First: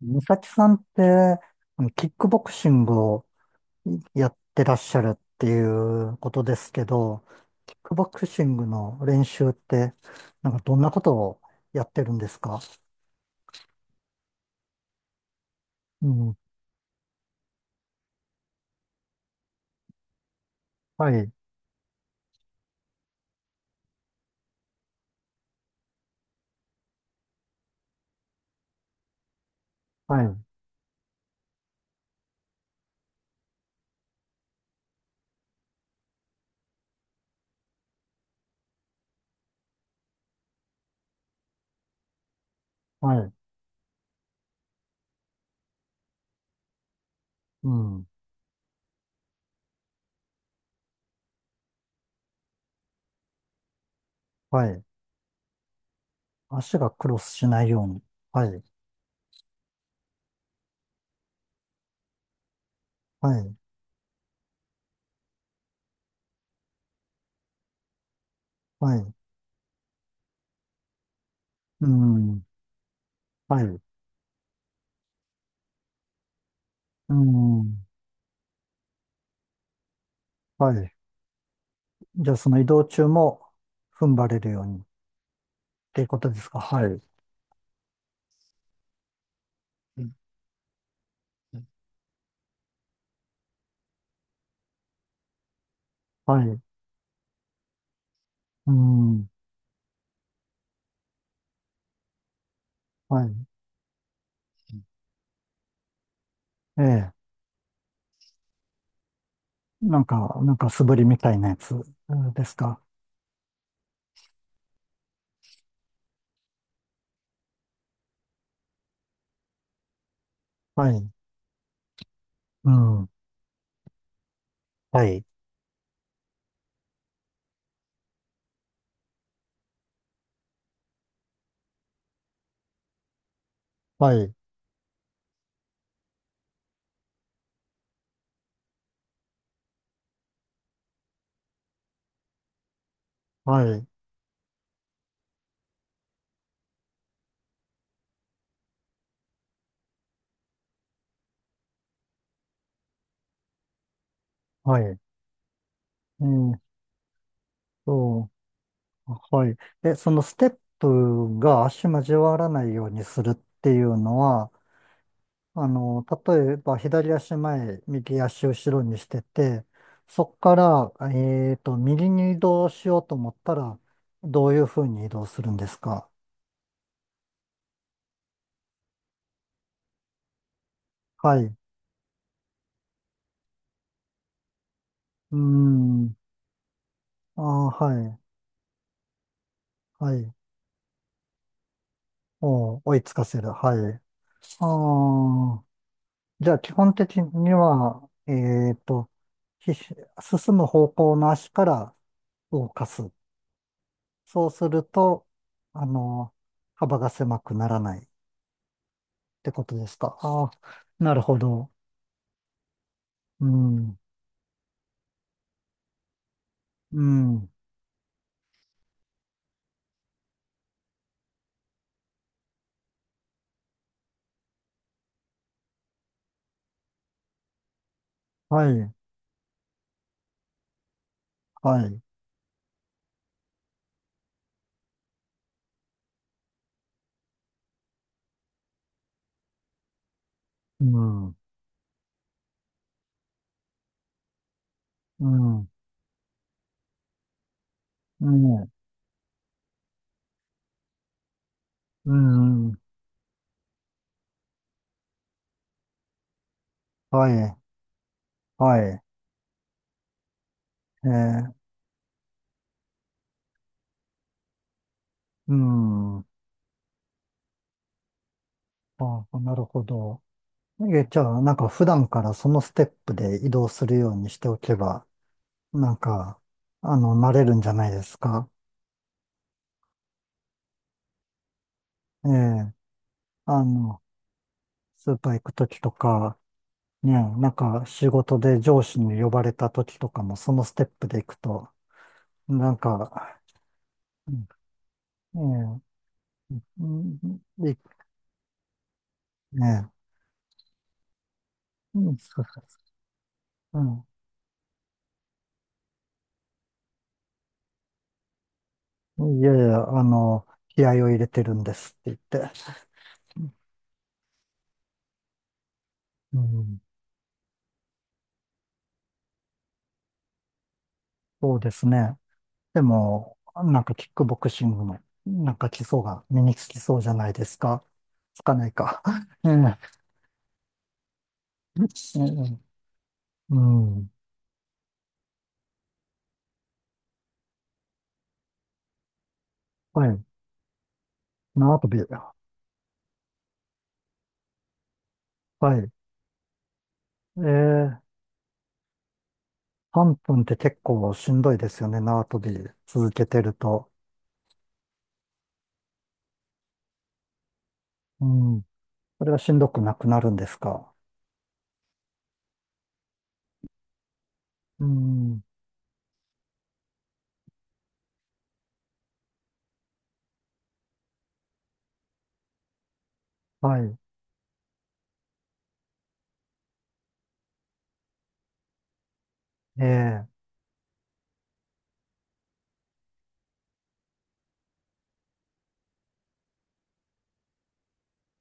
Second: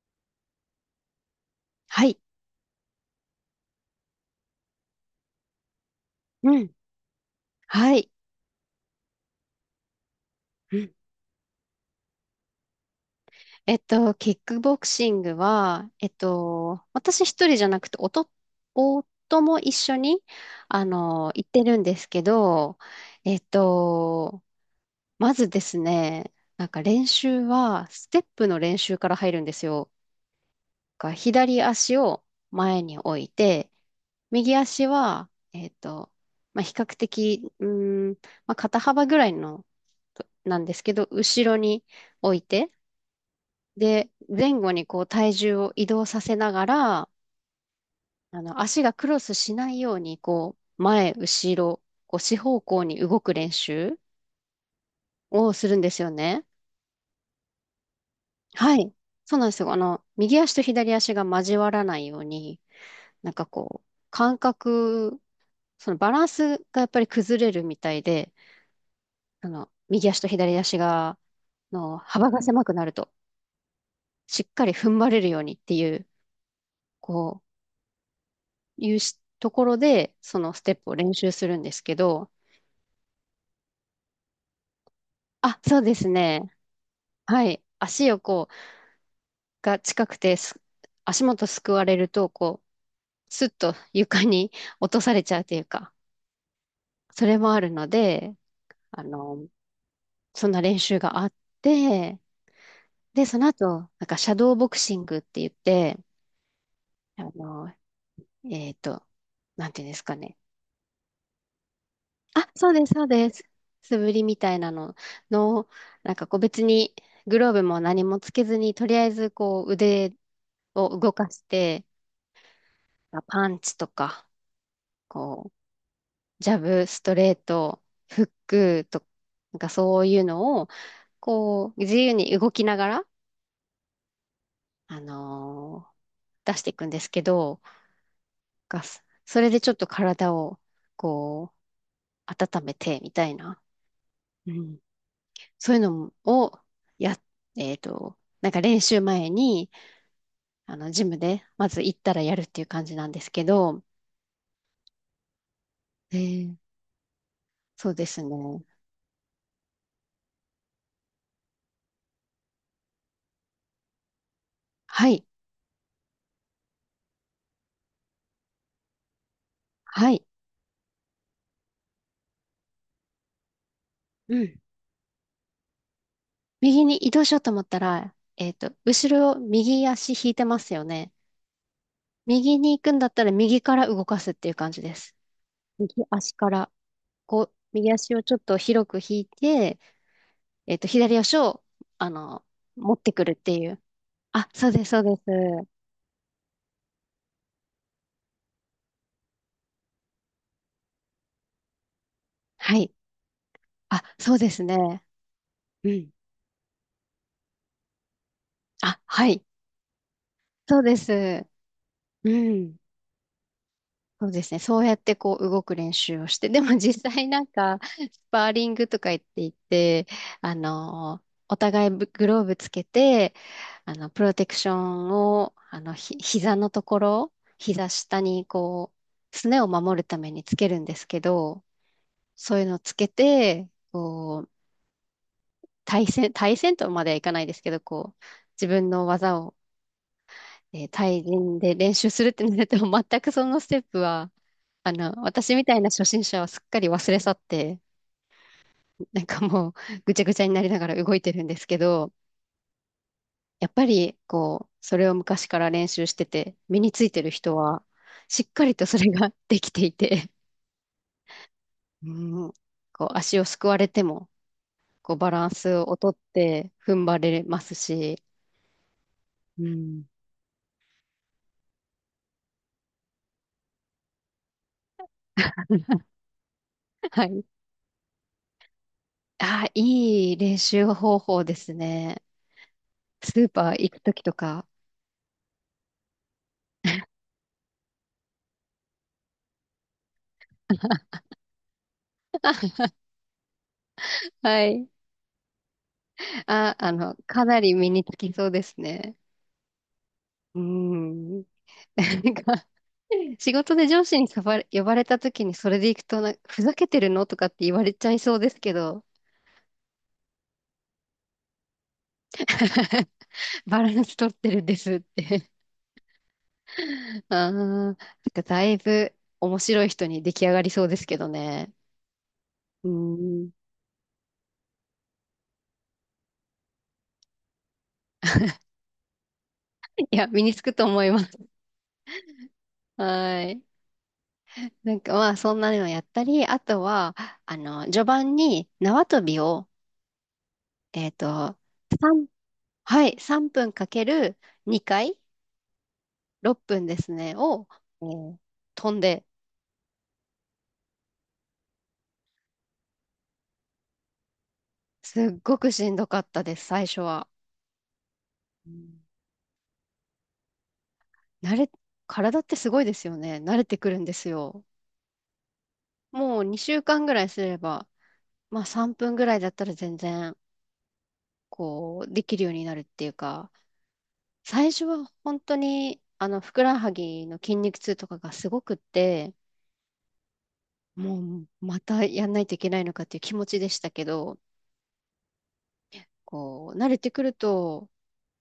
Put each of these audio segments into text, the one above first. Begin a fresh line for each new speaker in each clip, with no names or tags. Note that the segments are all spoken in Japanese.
美咲さんって、
は
キッ
い。
クボクシングをやってらっしゃるっていうこと
う
で
ん。
すけど、キック
は
ボ
い。
クシングの練習って、なんかど
う
んな
ん。
ことをやってるんですか？
キックボクシングは、
うん。
私一人じゃなくて、夫も一緒に、
はい、
行ってるんですけど、えっと、まずですね、なんか練習は、ステップの練習から入るんですよ。
はい、
が左足を前に置いて、右足は、まあ、比較的、まあ、肩幅ぐらいの、なんですけど、後ろに置いて、
はい、
で、前後にこう体重を移動させながら、
うん、
足がクロスしないように、こう、前、後ろ、こう、四方向に動く練習
はい。
をするんですよね。
足がクロスしないように。はい、
はい。そうなんですよ。あの、右足と左足が交わらないように、な
は
んか
い、
こう、感覚、そのバランスがやっぱり崩れるみたいで、
はい、
あの、右足と左足が、
う
の、幅が
ん、
狭くなると、
はい、
しっかり踏ん張れるようにっていう、
う
こう、
ん、
いうしところで、そのス
は
テップ
い。
を練習するんですけど、
じゃあその移動中も踏ん張れるようにっ
あ、そうで
てい
す
うことで
ね。
すか？はい。
はい。足をこう、が
う
近
ん
くてす、足元すくわれると、こう、スッと床に 落とされちゃうというか、
はい。
それもあるので、
う
あ
ん。
の、そんな練習があって、
は
で、そ
い。
の後、なんか、シャドーボクシングって言って、
ええ。
あの、えっと、なんていうんで
な
す
ん
かね。
か、なんか素振りみたいなやつで
あ、
す
そう
か？
です、そうです。素振りみたいなのの、なんかこう別にグローブも何もつけずに、とりあえずこう腕
は
を
い。
動かして、
うん。
まあパンチとか、
はい。
こう、ジャブ、ストレート、フックとか、なんかそういうのを、こう、自由に動きながら、
はい。
あのー出していくんですけど、がそれでちょっと体を、こう、温めて、みたいな。
はい。
うん、そういうのをや、なんか練習前に、ジムで、まず行ったらやるっていう感じなんですけど、
はい。
え
ー
ー
っ
そうです
と、
ね。
はい。そのステップが足交わらないようにするっていうのは、
はい、
例えば左足前、右足後ろにしてて、
はい、
そこから、右に移動しようと思ったら、
う
どう
ん。
いうふうに移動するんですか？
右に移動しようと思ったら、後ろを右足引いてますよね。
はい。う
右に行くんだったら右から動かすっていう感じです。
ー
右
ん。
足から、
あ
こう、
ー、
右
は
足
い。
をちょっと広く引いて、
はい。
左足を、あの、
お
持
追
っ
いつ
て
か
くるっ
せる。
てい
は
う。
い。
あ、そうです、そうです。
ああ。じゃあ、基本的には、進む方向の足から動
は
か
い。
す。
あ、そう
そ
で
う
す
する
ね。
と、あ
うん。
の、幅が狭くならないっ
あ、はい。
てことですか？ああ、
そうで
なるほ
す。
ど。
うん。
うん、
そうですね。そうやってこう動く練習をして、でも
う
実際なん
ん、
か、スパーリングとか言っていて、あの、お互いグローブつけて、プロテクションを、膝のところ、膝下に
はい、
こう、すねを守るためにつけるんですけど、
はい、
そういうのをつけて、こう、対戦、対戦とまではいかないですけど、こう、自分の技を
う
対
ん、うん、
人で練習するってなると、全くそのステップは、私みたいな初心者はすっかり忘れ去って、
うん、
なんかもうぐちゃぐちゃになりながら動いてるんですけど、
うん、
やっぱり、こう、それを昔から練習してて、身について
は
る人
い、
は、しっかり
は
とそ
い、
れができていて、
えー、
うん、こう、足をすくわれても、こう、バラン
う
スをとっ
ん、あ
て、踏ん張れますし、
あ、な
う
るほ
ん、
ど。じゃあ、なんか普段からそのステップで移動するようにしておけば、なんか、
は
慣れ
い。
るんじゃないですか？
ああ、いい練習方法ですね。
ええ、
スー
あ
パー行く
の、
ときとか。
スーパー行くときとか、ね、なんか仕事で上司に呼ばれたときとかもそのステップで行くと、なんか、う
はい。
んええ、
あ、
う
あの、
ん
かなり
い
身につきそうですね。
ね
うん。
え、うん、
なん
そう
か、
そ
仕事で
う、
上司に呼ばれ、呼ばれた時にそれで行くとな、ふざけてるのとかって言われちゃいそうですけど、
うん、いやいや、気合を入れてるんですって言って、
バランス取ってるんですって。
うん、
ああ、なんかだいぶ面白い人に出来上がりそうですけど
そうで
ね。
すね。で
う
も、
ん。
なんかキックボクシングの、なんか基礎が身につきそうじゃないですか？つかないか。ええ、
いや、身につくと思います。
ええ
は
う
い。
ん。
なんかまあ、そんなのやったり、あとは、序盤に縄跳びを、
はい。
えっと、
縄跳び。
さんはい、3分かける2回、
はい。
6分ですね、
え
を、
え、
えー飛んで、
分って結構しんどいですよね。縄跳び続けてると。
すっごくしんどかったです、最初は。
うん。
うん。
それがしんどくなくなるんですか？
慣れ、体ってすごいですよね。慣れてくるんですよ。
うん。
もう2週間ぐらいすれば、まあ3分ぐらいだったら全然、こう、できるようになるっていうか、
はい。
最初は本当に、ふくらはぎの筋肉痛とかがすごくって、
ええ、
もうまたやんないといけないのかっていう気持ちでしたけど、こう、慣れてくると、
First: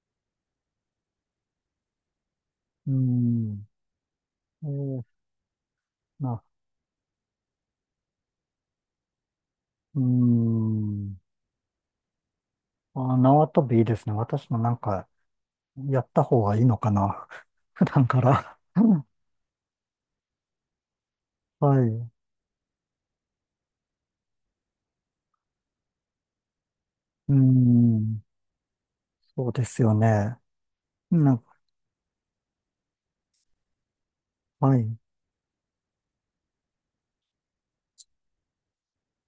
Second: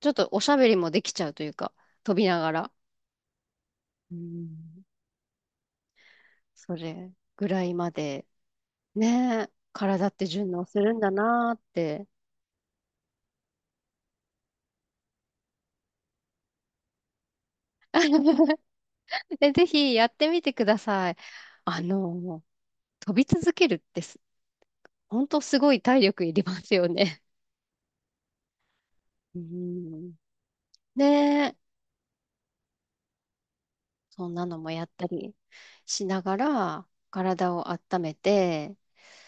ちょっとおしゃべりもできちゃうというか、飛びながら。
うん。
うん、
ええ、な、
それぐらいまで、ねえ、
う
体って順応するんだ
ん。
なーって。
あ、縄跳びいいですね。私もなんか、やった方がいいのかな。普段から。
ぜひやってみてください。
は
あ
い。う
の、飛び続けるってす、本当すごい体力いりますよね。
ーん。
う
そうですよ
ん、
ね。
ね
なん
え、
か、
そんなのも
は
やっ
い。
たりしながら、体を温めて、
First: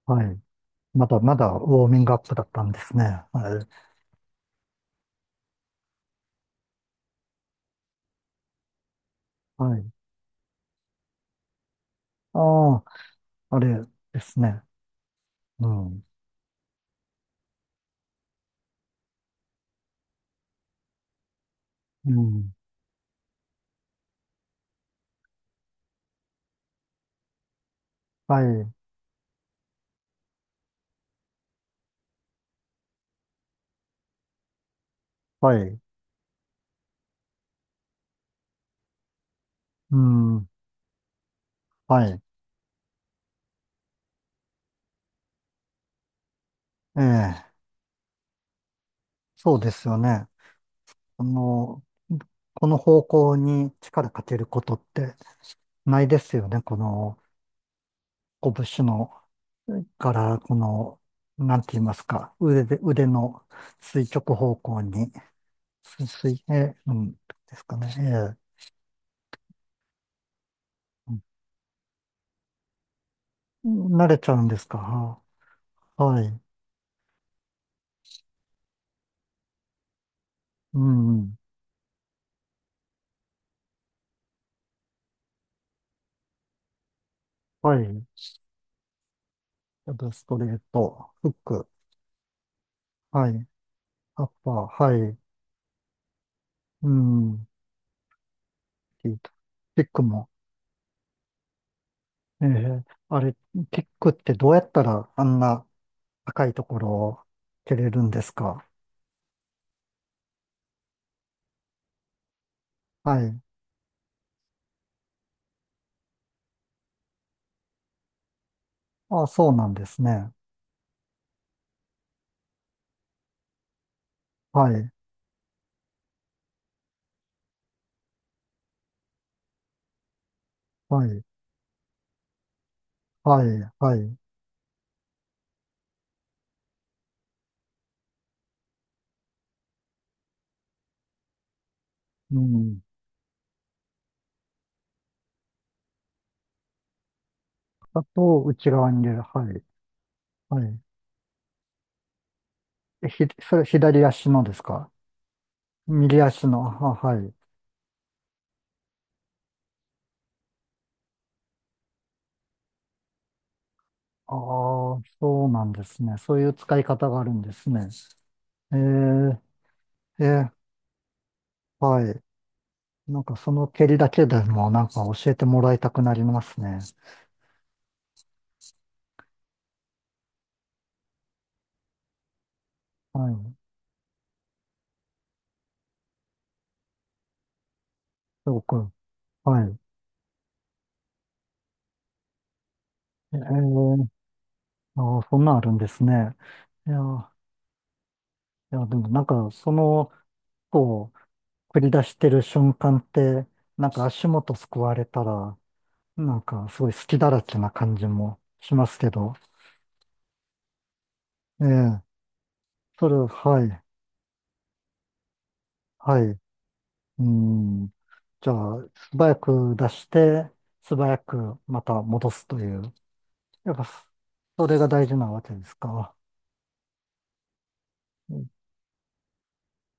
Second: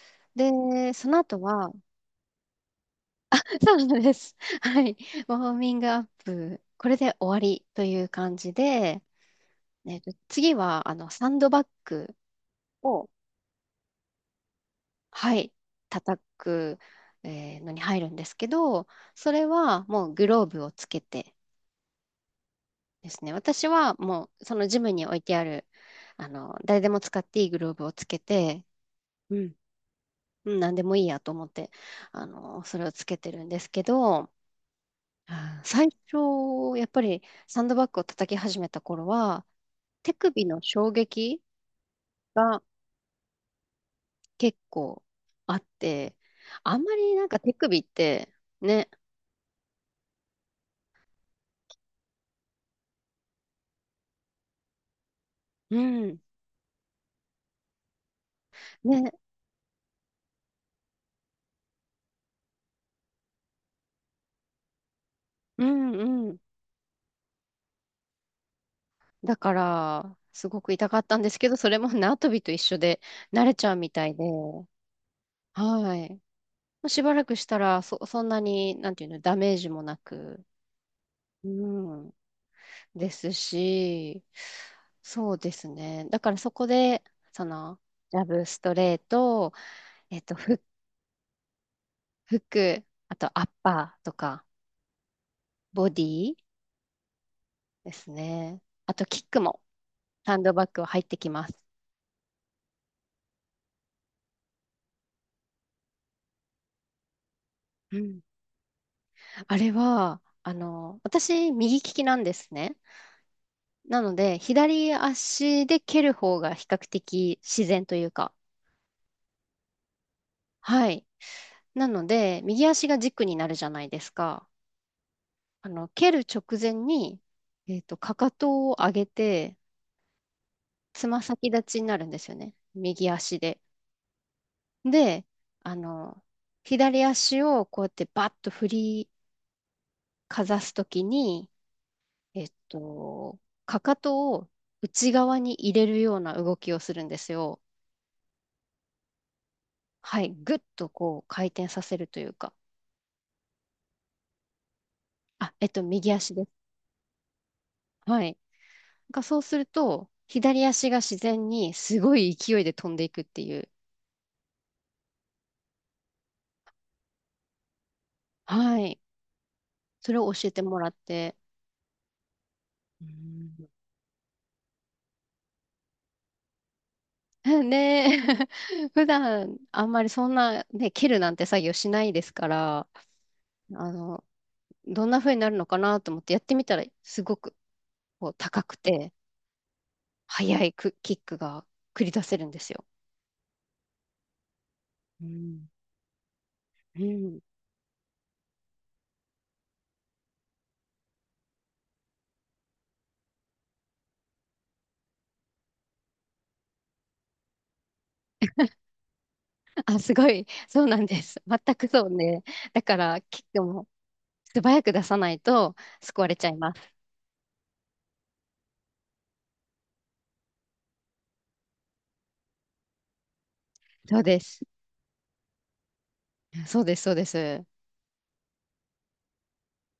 はい。
で、
ま
そ
だ
の
ま
後
だウ
は、
ォーミングアップだったんですね。はい。
そうなんです。はい。ウォーミングアップ、これで終わりという感じで、
はい。
次は、サンドバッグ
ああ、
を、
あれですね。
はい、
うん。
叩く、のに入るんですけど、それはもうグローブをつけて
うん。
ですね、私はもう、そのジムに置いてある、誰でも使っていいグローブをつけ
は
て、
い。
うん、うん、何でもいいやと思って、それをつけてるんですけど、
はい。
最初、やっぱりサンドバッグを叩き始めた頃は、
う
手首
ん。
の衝撃
はい。
が結構あって、あんま
え
りなんか
え。
手首って、ね、
そうですよね。あの、この方向に力かけることって
う
ないで
ん、
すよね。この、拳の
ね、
から、この、なんて言いますか、腕で、腕の垂直方向に、
うん、
す
うん。
水、うん、ですかね。ええ
だから、すごく痛かったん
う
ですけど、それも縄跳びと一緒で慣れちゃうみ
ん
た
慣
い
れ
で、
ちゃうんですか？は
はい。
はい。
しばらくしたら、そんなに、なんていうの、ダメージもなく、
うん。
うん、ですし、そうですね。だからそこで、そ
は
の、
い。
ラブストレート、
あと
えっ
ス
と、
トレー
ふ
ト、フック、
服、あと
は
ア
い。
ッパーと
アッ
か、
パー、はい。
ボディ
うん。
ですね。あと、
キッ
キッ
ク
クも、
キックも。
ハンドバッグは入ってきます。
ええあれ、キックってどうやったらあんな高いところを蹴れ
う
るん
ん。
ですか？
あれは、私、右利きなんですね。
はい。
なので、左足で蹴る方が比較的自然というか、
あ、そうなんですね。
はい。なので、右足が軸になるじゃないですか。
はい。
蹴る直前に、かかとを上げて、
は
つま
い。
先立ちになるんですよね。右足
は
で。
い。はい。
で、あの、左足をこうやってバッと振りかざすときに、
う
えっ
ん。
と、かかとを内側に入れるような動きをするんですよ。
あと、内側に入れる。はい。
はい。ぐっ
はい。
とこう回転させるというか。
それ左足のですか？
右
右
足で
足
す。
の。あ、はい。
はい。がそうすると、左足が自然にすごい勢いで飛んでいくっていう。
ああ、そうなんですね。そういう使い方があるんですね。え
はい。
ー、
それ
え
を教え
ー
てもらって。
はい。
う
なんかその
ん
蹴りだけでもなんか教えてもらいたくなりますね。
ねえ 普段あんまりそんな、ね、切るなんて作業しないですから、
はい。
あの、どんな風になるのかなと思ってやってみたら、すごくこう
すご
高く
く。
て、
はい。
速いクキックが繰り出せるんですよ。
えー、ああ、
う
そんなんあ
ん、
るんですね。いや、
うん。
いや、でもなんかその、こう、繰り出してる瞬間って、なんか足元すくわれたら、なんか、すごい隙だらけな感じもしますけど、
あ、すごい。そうなんです。全
え
く
え、
そうね。だか
それ、
ら、キック
はい、
も素早く出さないと救
は
われ
い、
ちゃいます。
うん。じゃあ、素早く出して、素早くまた戻すという、やっぱ、
そうです。
それが大事なわけですか？
そうです、そうです。
え